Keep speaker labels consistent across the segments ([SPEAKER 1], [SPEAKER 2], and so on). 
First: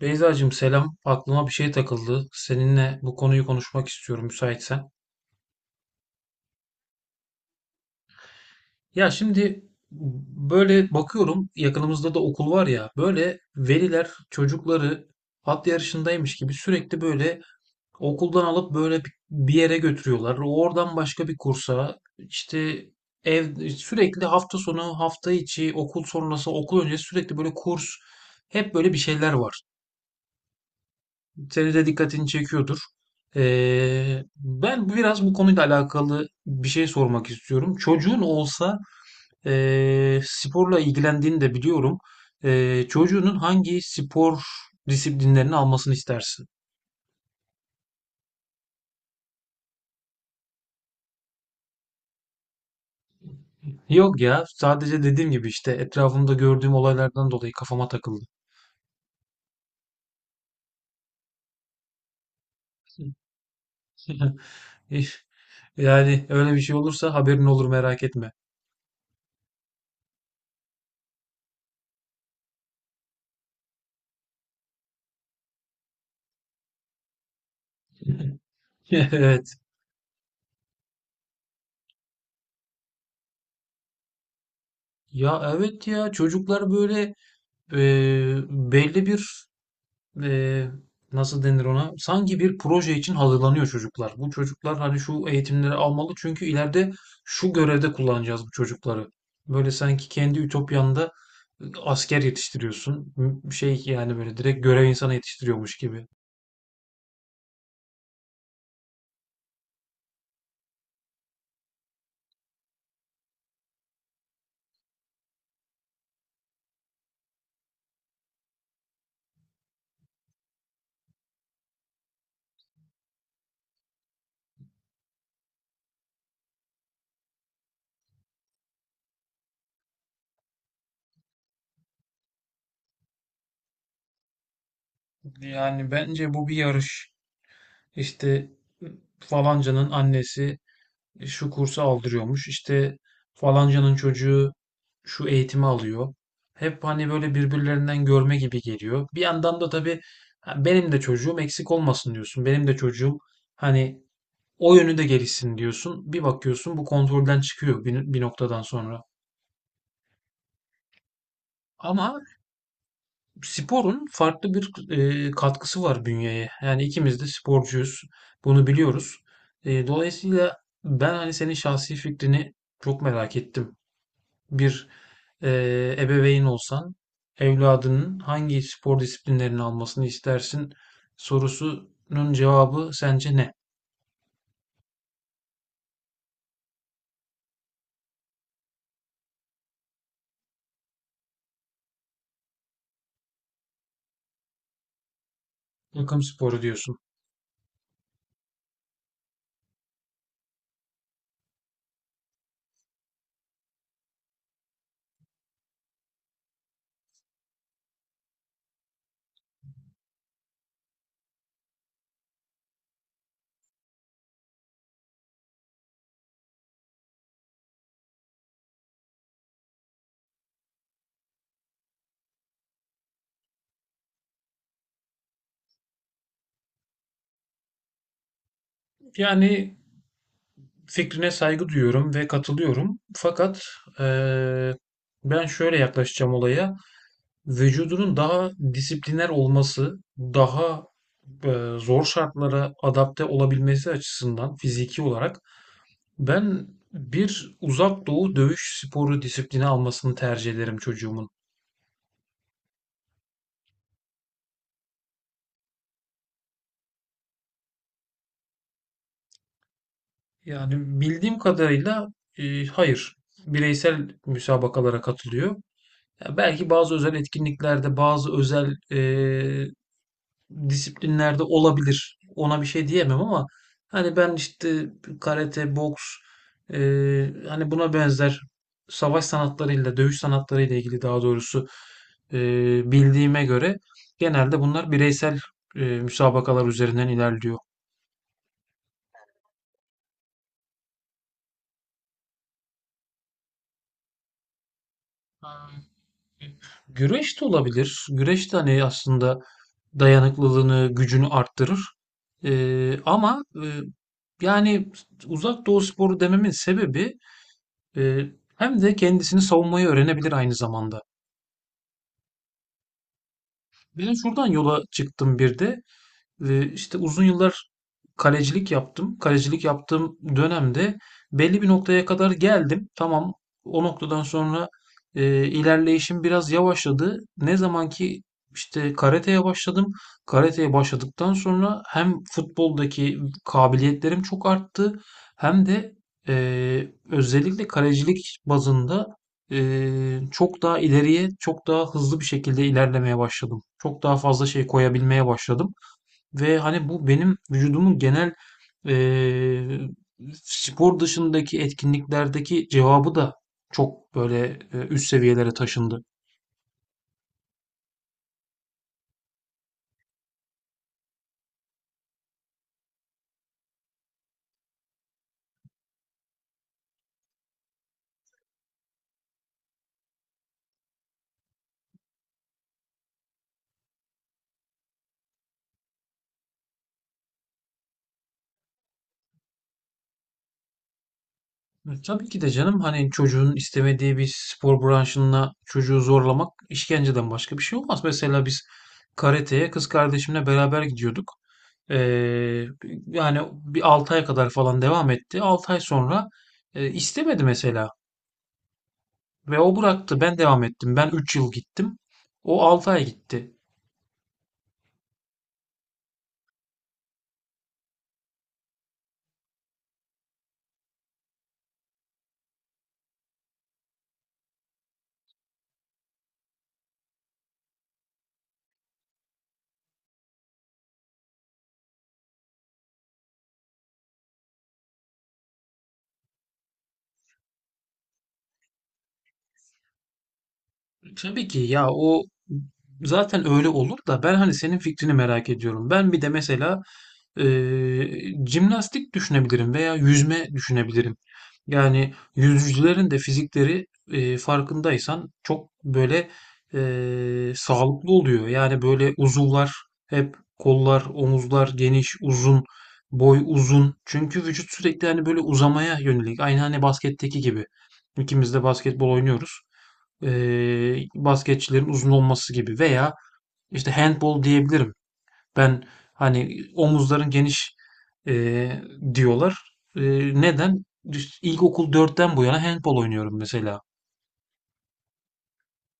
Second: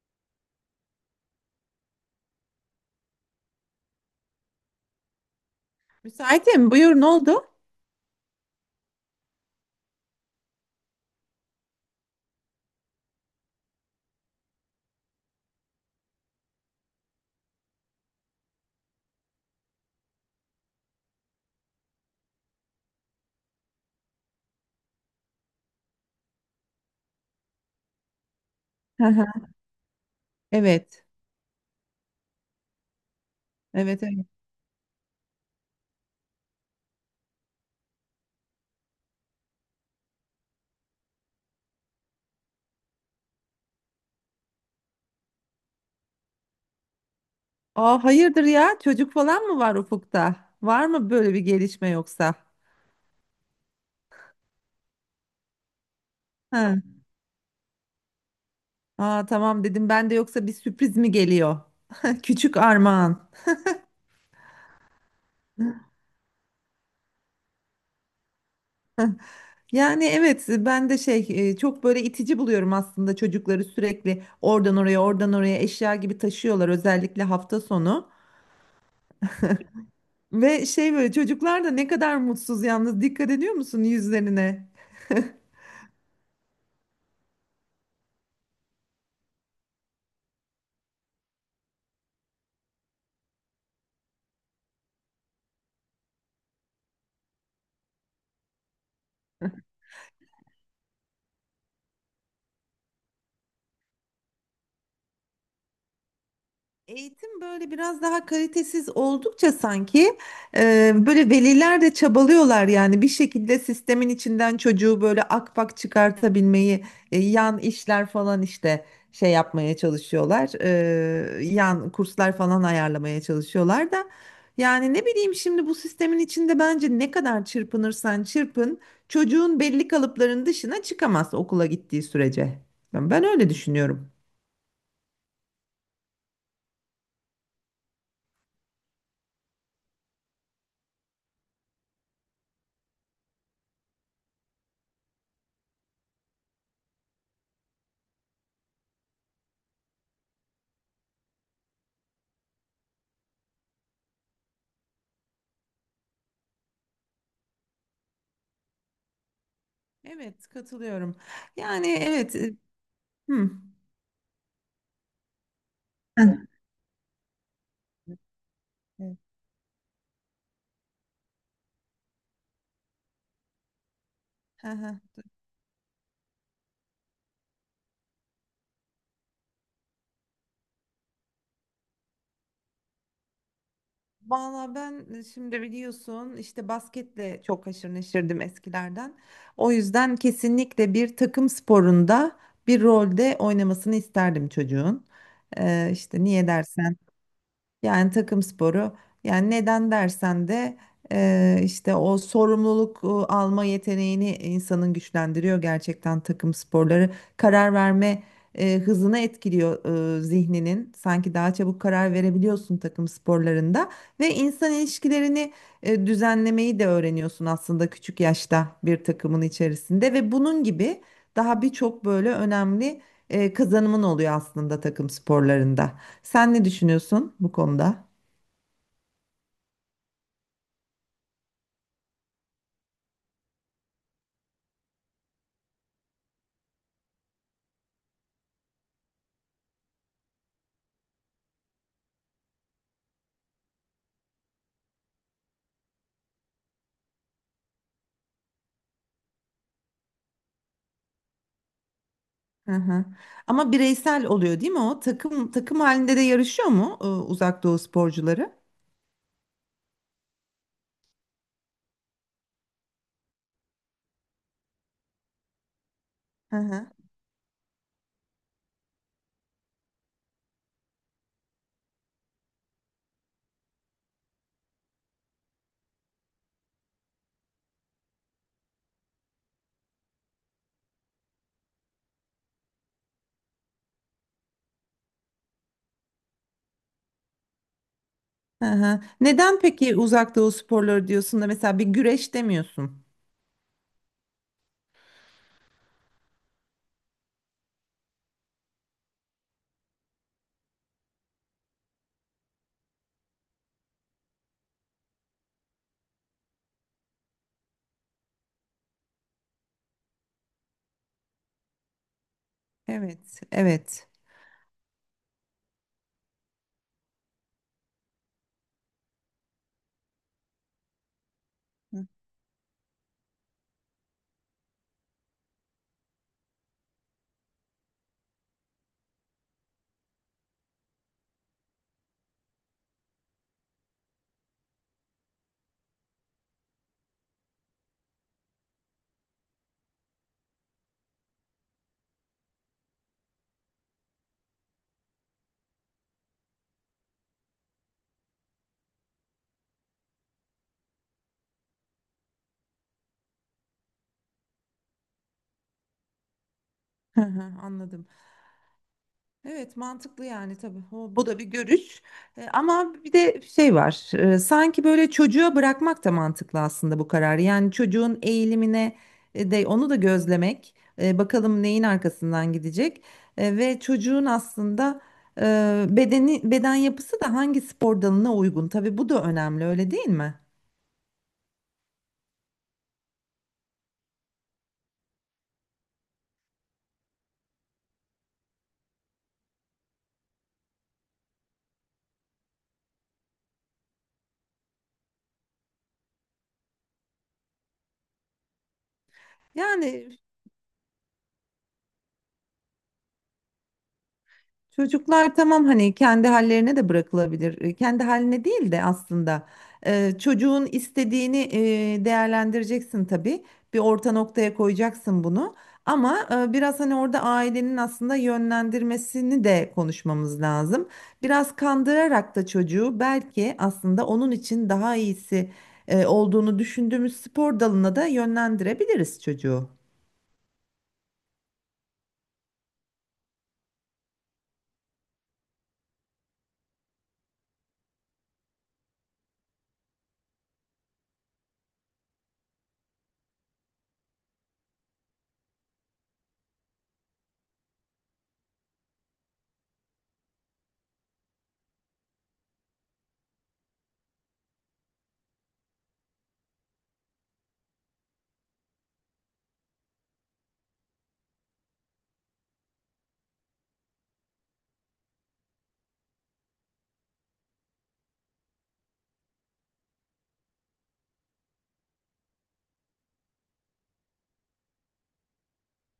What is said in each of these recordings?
[SPEAKER 1] Beyzacığım selam. Aklıma bir şey takıldı. Seninle bu konuyu konuşmak istiyorum müsaitsen.
[SPEAKER 2] Müsaitim. Buyur ne oldu?
[SPEAKER 1] Ya şimdi böyle bakıyorum, yakınımızda da okul var ya, böyle veliler çocukları at yarışındaymış gibi sürekli böyle okuldan alıp böyle bir yere götürüyorlar. Oradan başka bir kursa, işte ev, sürekli hafta sonu, hafta içi, okul sonrası, okul öncesi sürekli böyle kurs, hep böyle bir
[SPEAKER 2] Hı hı.
[SPEAKER 1] şeyler var.
[SPEAKER 2] Evet.
[SPEAKER 1] Senin de dikkatini çekiyordur.
[SPEAKER 2] Evet evet.
[SPEAKER 1] Ben biraz bu konuyla alakalı bir şey sormak istiyorum. Çocuğun olsa, sporla ilgilendiğini de biliyorum. Çocuğunun hangi spor disiplinlerini almasını istersin?
[SPEAKER 2] Aa, hayırdır ya? Çocuk falan mı var ufukta? Var mı böyle bir gelişme yoksa?
[SPEAKER 1] Yok ya, sadece dediğim gibi işte etrafımda gördüğüm
[SPEAKER 2] Hı.
[SPEAKER 1] olaylardan dolayı kafama takıldı.
[SPEAKER 2] Aa, tamam dedim ben de yoksa bir sürpriz mi geliyor? Küçük armağan.
[SPEAKER 1] Yani öyle bir şey olursa haberin olur, merak etme.
[SPEAKER 2] Yani evet ben de şey çok böyle itici buluyorum aslında çocukları sürekli oradan oraya oradan oraya eşya gibi taşıyorlar özellikle hafta sonu.
[SPEAKER 1] Evet.
[SPEAKER 2] Ve şey böyle çocuklar da ne kadar mutsuz yalnız dikkat ediyor musun yüzlerine?
[SPEAKER 1] Ya evet ya, çocuklar böyle e, belli bir, e, nasıl denir ona? Sanki bir proje için hazırlanıyor çocuklar. Bu çocuklar hani şu eğitimleri almalı, çünkü ileride şu görevde kullanacağız bu çocukları. Böyle sanki kendi ütopyanda asker yetiştiriyorsun. Şey, yani böyle direkt görev insanı yetiştiriyormuş gibi.
[SPEAKER 2] Eğitim böyle biraz daha kalitesiz oldukça sanki böyle veliler de çabalıyorlar yani bir şekilde sistemin içinden çocuğu böyle akpak çıkartabilmeyi yan işler falan işte şey yapmaya çalışıyorlar yan kurslar falan ayarlamaya çalışıyorlar da yani ne bileyim şimdi bu sistemin içinde bence ne kadar çırpınırsan çırpın çocuğun belli kalıpların dışına çıkamaz okula gittiği sürece ben öyle düşünüyorum.
[SPEAKER 1] Yani bence bu bir yarış. İşte e, falancanın annesi, şu kursu aldırıyormuş. İşte falancanın çocuğu şu eğitimi alıyor. Hep hani böyle birbirlerinden görme gibi geliyor. Bir yandan da tabii, ha, benim de çocuğum eksik olmasın diyorsun. Benim de çocuğum hani o yönü de gelişsin diyorsun. Bir bakıyorsun bu kontrolden çıkıyor bir noktadan sonra.
[SPEAKER 2] Evet katılıyorum. Yani
[SPEAKER 1] Ama
[SPEAKER 2] evet. Hı.
[SPEAKER 1] sporun farklı bir katkısı var
[SPEAKER 2] Heh.
[SPEAKER 1] bünyeye. Yani ikimiz de sporcuyuz. Bunu biliyoruz.
[SPEAKER 2] Evet.
[SPEAKER 1] Dolayısıyla ben hani senin şahsi fikrini çok merak ettim.
[SPEAKER 2] Hı
[SPEAKER 1] Bir
[SPEAKER 2] hı.
[SPEAKER 1] ebeveyn olsan evladının hangi spor disiplinlerini almasını istersin sorusunun cevabı sence ne?
[SPEAKER 2] Valla ben şimdi biliyorsun işte basketle çok haşır neşirdim eskilerden. O yüzden kesinlikle bir takım sporunda bir rolde oynamasını isterdim çocuğun.
[SPEAKER 1] Takım
[SPEAKER 2] İşte niye
[SPEAKER 1] sporu
[SPEAKER 2] dersen.
[SPEAKER 1] diyorsun.
[SPEAKER 2] Yani takım sporu. Yani neden dersen de işte o sorumluluk alma yeteneğini insanın güçlendiriyor gerçekten takım sporları. Karar verme hızını etkiliyor zihninin. Sanki daha çabuk karar verebiliyorsun takım sporlarında ve insan ilişkilerini düzenlemeyi de öğreniyorsun aslında küçük yaşta bir takımın içerisinde ve bunun gibi daha birçok böyle önemli kazanımın oluyor aslında takım sporlarında. Sen ne düşünüyorsun bu konuda?
[SPEAKER 1] Yani fikrine saygı duyuyorum ve katılıyorum. Fakat eee, ben şöyle yaklaşacağım olaya. Vücudunun daha disipliner olması, daha zor şartlara adapte olabilmesi açısından fiziki olarak, ben bir uzak doğu dövüş sporu disiplini almasını tercih ederim çocuğumun.
[SPEAKER 2] Hı hı. Ama bireysel oluyor değil mi o? Takım takım halinde de yarışıyor mu Uzak Doğu sporcuları?
[SPEAKER 1] Yani bildiğim kadarıyla hayır. Bireysel müsabakalara katılıyor. Ya
[SPEAKER 2] Hı
[SPEAKER 1] belki
[SPEAKER 2] hı.
[SPEAKER 1] bazı özel etkinliklerde, bazı özel disiplinlerde olabilir. Ona bir şey diyemem ama hani ben işte karate, boks, e, hani buna benzer savaş sanatlarıyla, dövüş sanatlarıyla ilgili daha doğrusu, e, bildiğime göre genelde bunlar bireysel müsabakalar üzerinden ilerliyor.
[SPEAKER 2] Hı hı. Neden peki Uzak Doğu sporları diyorsun da mesela bir güreş demiyorsun?
[SPEAKER 1] Güreş de olabilir. Güreş de hani aslında dayanıklılığını, gücünü arttırır. Ama yani uzak doğu sporu dememin sebebi, Ee, hem de kendisini savunmayı öğrenebilir aynı zamanda.
[SPEAKER 2] Evet, evet.
[SPEAKER 1] Ben şuradan yola çıktım bir de. İşte uzun yıllar kalecilik yaptım. Kalecilik yaptığım dönemde belli bir noktaya kadar geldim. Tamam, o noktadan sonra ilerleyişim biraz yavaşladı. Ne zaman ki işte karateye başladım. Karateye başladıktan sonra hem futboldaki kabiliyetlerim çok arttı, hem de özellikle kalecilik bazında çok daha ileriye, çok daha hızlı bir şekilde ilerlemeye başladım. Çok daha fazla şey koyabilmeye başladım. Ve hani bu benim vücudumun genel eee, spor dışındaki etkinliklerdeki cevabı da çok böyle üst seviyelere taşındı.
[SPEAKER 2] Hı hı, anladım. Evet mantıklı yani tabii. O, bu da bir görüş. E, ama bir de şey var. Sanki böyle çocuğa bırakmak da mantıklı aslında bu kararı. Yani çocuğun eğilimine de onu da gözlemek. Bakalım neyin arkasından gidecek. E, ve çocuğun aslında bedeni beden yapısı da hangi spor dalına uygun. Tabii bu da önemli öyle değil mi?
[SPEAKER 1] Tabii ki de canım, hani çocuğun istemediği bir spor branşına çocuğu zorlamak işkenceden başka bir şey olmaz. Mesela biz karateye kız kardeşimle beraber gidiyorduk. Eee, Yani bir 6 ay kadar falan devam etti. 6 ay sonra istemedi mesela. Ve o
[SPEAKER 2] Yani
[SPEAKER 1] bıraktı. Ben devam ettim. Ben 3 yıl gittim. O 6 ay gitti.
[SPEAKER 2] çocuklar tamam hani kendi hallerine de bırakılabilir. E, kendi haline değil de aslında çocuğun istediğini değerlendireceksin tabii. Bir orta noktaya koyacaksın bunu. Ama biraz hani orada ailenin aslında yönlendirmesini de konuşmamız lazım. Biraz kandırarak da çocuğu belki aslında onun için daha iyisi olduğunu düşündüğümüz spor dalına da yönlendirebiliriz çocuğu.
[SPEAKER 1] Tabii ki ya, o zaten öyle olur da ben hani senin fikrini merak ediyorum. Ben bir de mesela jimnastik düşünebilirim veya yüzme düşünebilirim. Yani yüzücülerin de fizikleri, farkındaysan çok böyle, sağlıklı oluyor. Yani böyle uzuvlar, hep kollar, omuzlar geniş, uzun, boy uzun. Çünkü vücut sürekli hani böyle uzamaya yönelik. Aynı hani basketteki gibi. İkimiz de basketbol oynuyoruz. Basketçilerin uzun olması gibi, veya işte handbol diyebilirim. Ben hani omuzların geniş eee, diyorlar. Neden? İlkokul dörtten bu yana handbol oynuyorum mesela.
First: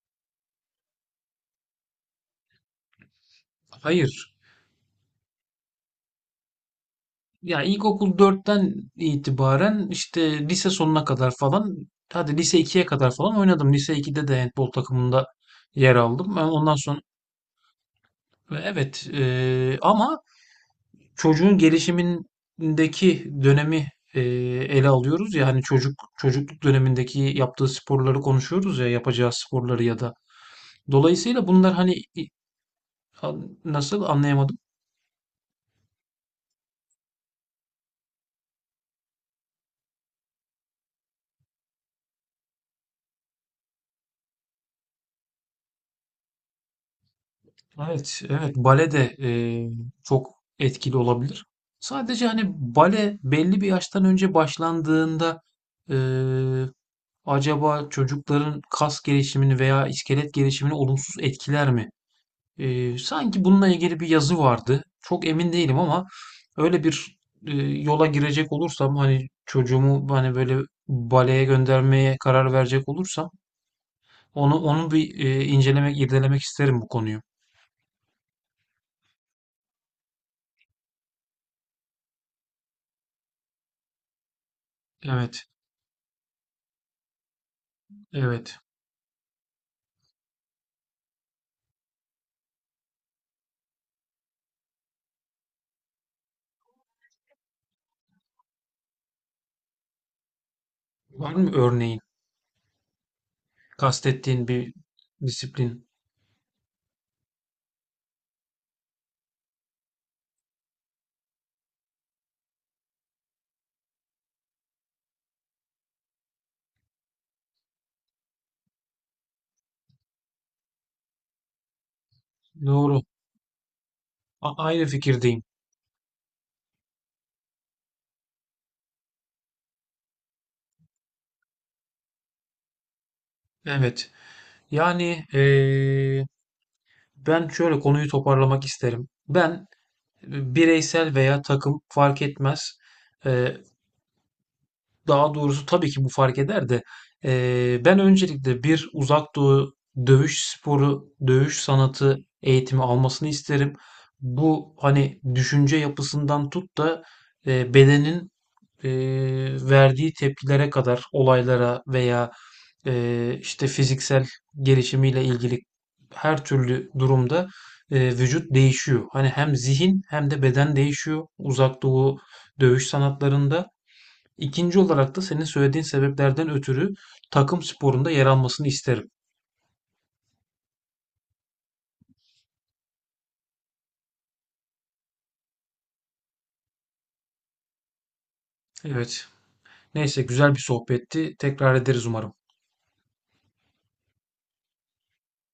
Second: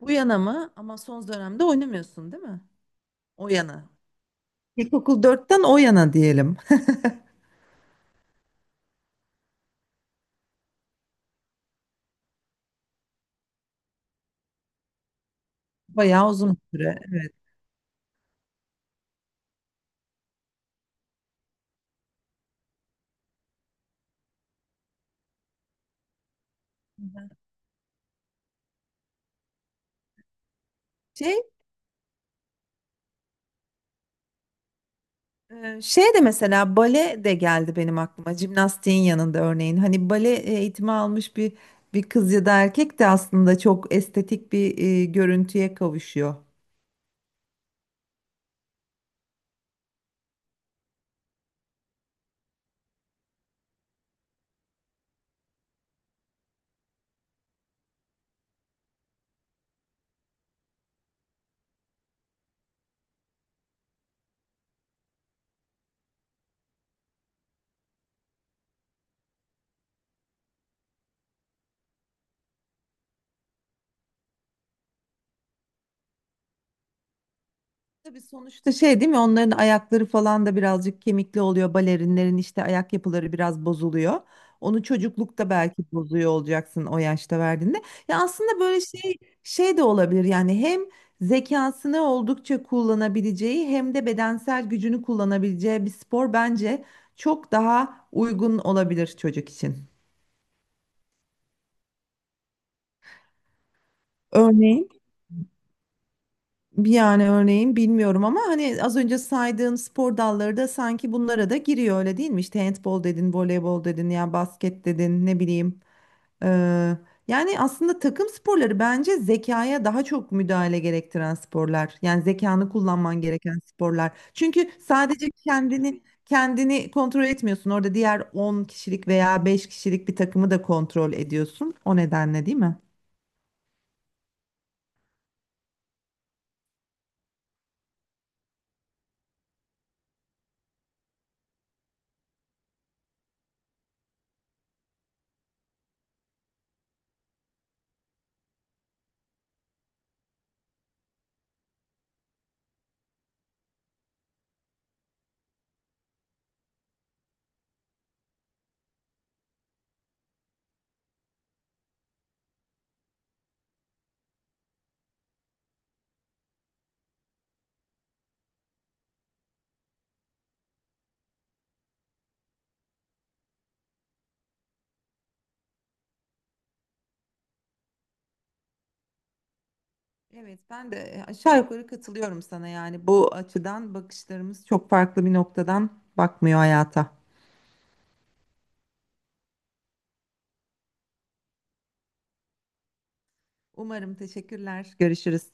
[SPEAKER 2] Bu yana mı? Ama son dönemde oynamıyorsun, değil mi? O yana.
[SPEAKER 1] Hayır.
[SPEAKER 2] İlkokul dörtten o yana diyelim.
[SPEAKER 1] Ya ilkokul dörtten itibaren işte lise sonuna kadar falan, hadi lise ikiye kadar falan oynadım. Lise iki'de de handbol takımında yer
[SPEAKER 2] Bayağı
[SPEAKER 1] aldım. Ben
[SPEAKER 2] uzun
[SPEAKER 1] ondan
[SPEAKER 2] bir süre.
[SPEAKER 1] sonra,
[SPEAKER 2] Evet.
[SPEAKER 1] evet, ama çocuğun gelişimindeki dönemi ele alıyoruz ya, hani çocuk çocukluk dönemindeki yaptığı sporları konuşuyoruz ya, yapacağı sporları ya da,
[SPEAKER 2] Şey,
[SPEAKER 1] dolayısıyla bunlar hani nasıl anlayamadım.
[SPEAKER 2] şey de mesela bale de geldi benim aklıma. Jimnastiğin yanında örneğin. Hani bale eğitimi almış bir kız ya da erkek de aslında çok estetik bir görüntüye kavuşuyor.
[SPEAKER 1] Evet, evet, bale de çok etkili olabilir. Sadece hani bale belli bir yaştan önce başlandığında, e, acaba çocukların kas gelişimini veya iskelet gelişimini olumsuz etkiler mi? Sanki bununla ilgili bir yazı vardı. Çok emin değilim ama öyle bir yola girecek olursam, hani çocuğumu hani böyle baleye göndermeye karar verecek olursam, onu bir incelemek, irdelemek isterim bu konuyu.
[SPEAKER 2] Tabii sonuçta şey değil mi? Onların ayakları falan da birazcık kemikli oluyor. Balerinlerin işte ayak yapıları biraz bozuluyor. Onu
[SPEAKER 1] Evet,
[SPEAKER 2] çocuklukta belki bozuyor olacaksın o yaşta verdiğinde. Ya
[SPEAKER 1] evet.
[SPEAKER 2] aslında böyle şey şey de olabilir. Yani hem zekasını oldukça kullanabileceği hem de bedensel gücünü kullanabileceği bir spor bence çok daha uygun olabilir çocuk için.
[SPEAKER 1] Var mı örneğin kastettiğin bir
[SPEAKER 2] Örneğin.
[SPEAKER 1] disiplin?
[SPEAKER 2] Yani örneğin bilmiyorum ama hani az önce saydığın spor dalları da sanki bunlara da giriyor öyle değil mi? İşte handbol dedin, voleybol dedin, ya basket dedin, ne bileyim. Ee, yani aslında takım sporları bence zekaya daha çok müdahale gerektiren sporlar. Yani zekanı
[SPEAKER 1] Doğru.
[SPEAKER 2] kullanman gereken sporlar. Çünkü
[SPEAKER 1] Aynı
[SPEAKER 2] sadece
[SPEAKER 1] fikirdeyim.
[SPEAKER 2] kendini kontrol etmiyorsun. Orada diğer 10 kişilik veya 5 kişilik bir takımı da kontrol ediyorsun. O nedenle değil mi?
[SPEAKER 1] Evet. Yani ben şöyle konuyu toparlamak isterim. Ben bireysel veya takım fark etmez. E, Daha doğrusu tabii ki bu fark eder de ben öncelikle bir uzak doğu dövüş sporu, dövüş sanatı eğitimi almasını isterim. Bu hani düşünce yapısından tut da bedenin verdiği tepkilere kadar olaylara, veya işte fiziksel gelişimiyle ilgili her türlü durumda vücut değişiyor. Hani hem zihin hem de beden değişiyor uzak doğu dövüş sanatlarında. İkinci olarak da senin söylediğin sebeplerden ötürü takım sporunda yer almasını isterim.
[SPEAKER 2] Evet, ben de aşağı yukarı katılıyorum sana yani bu açıdan bakışlarımız çok farklı bir noktadan bakmıyor hayata.
[SPEAKER 1] Evet. Neyse güzel bir sohbetti. Tekrar ederiz umarım.
[SPEAKER 2] Umarım teşekkürler. Görüşürüz.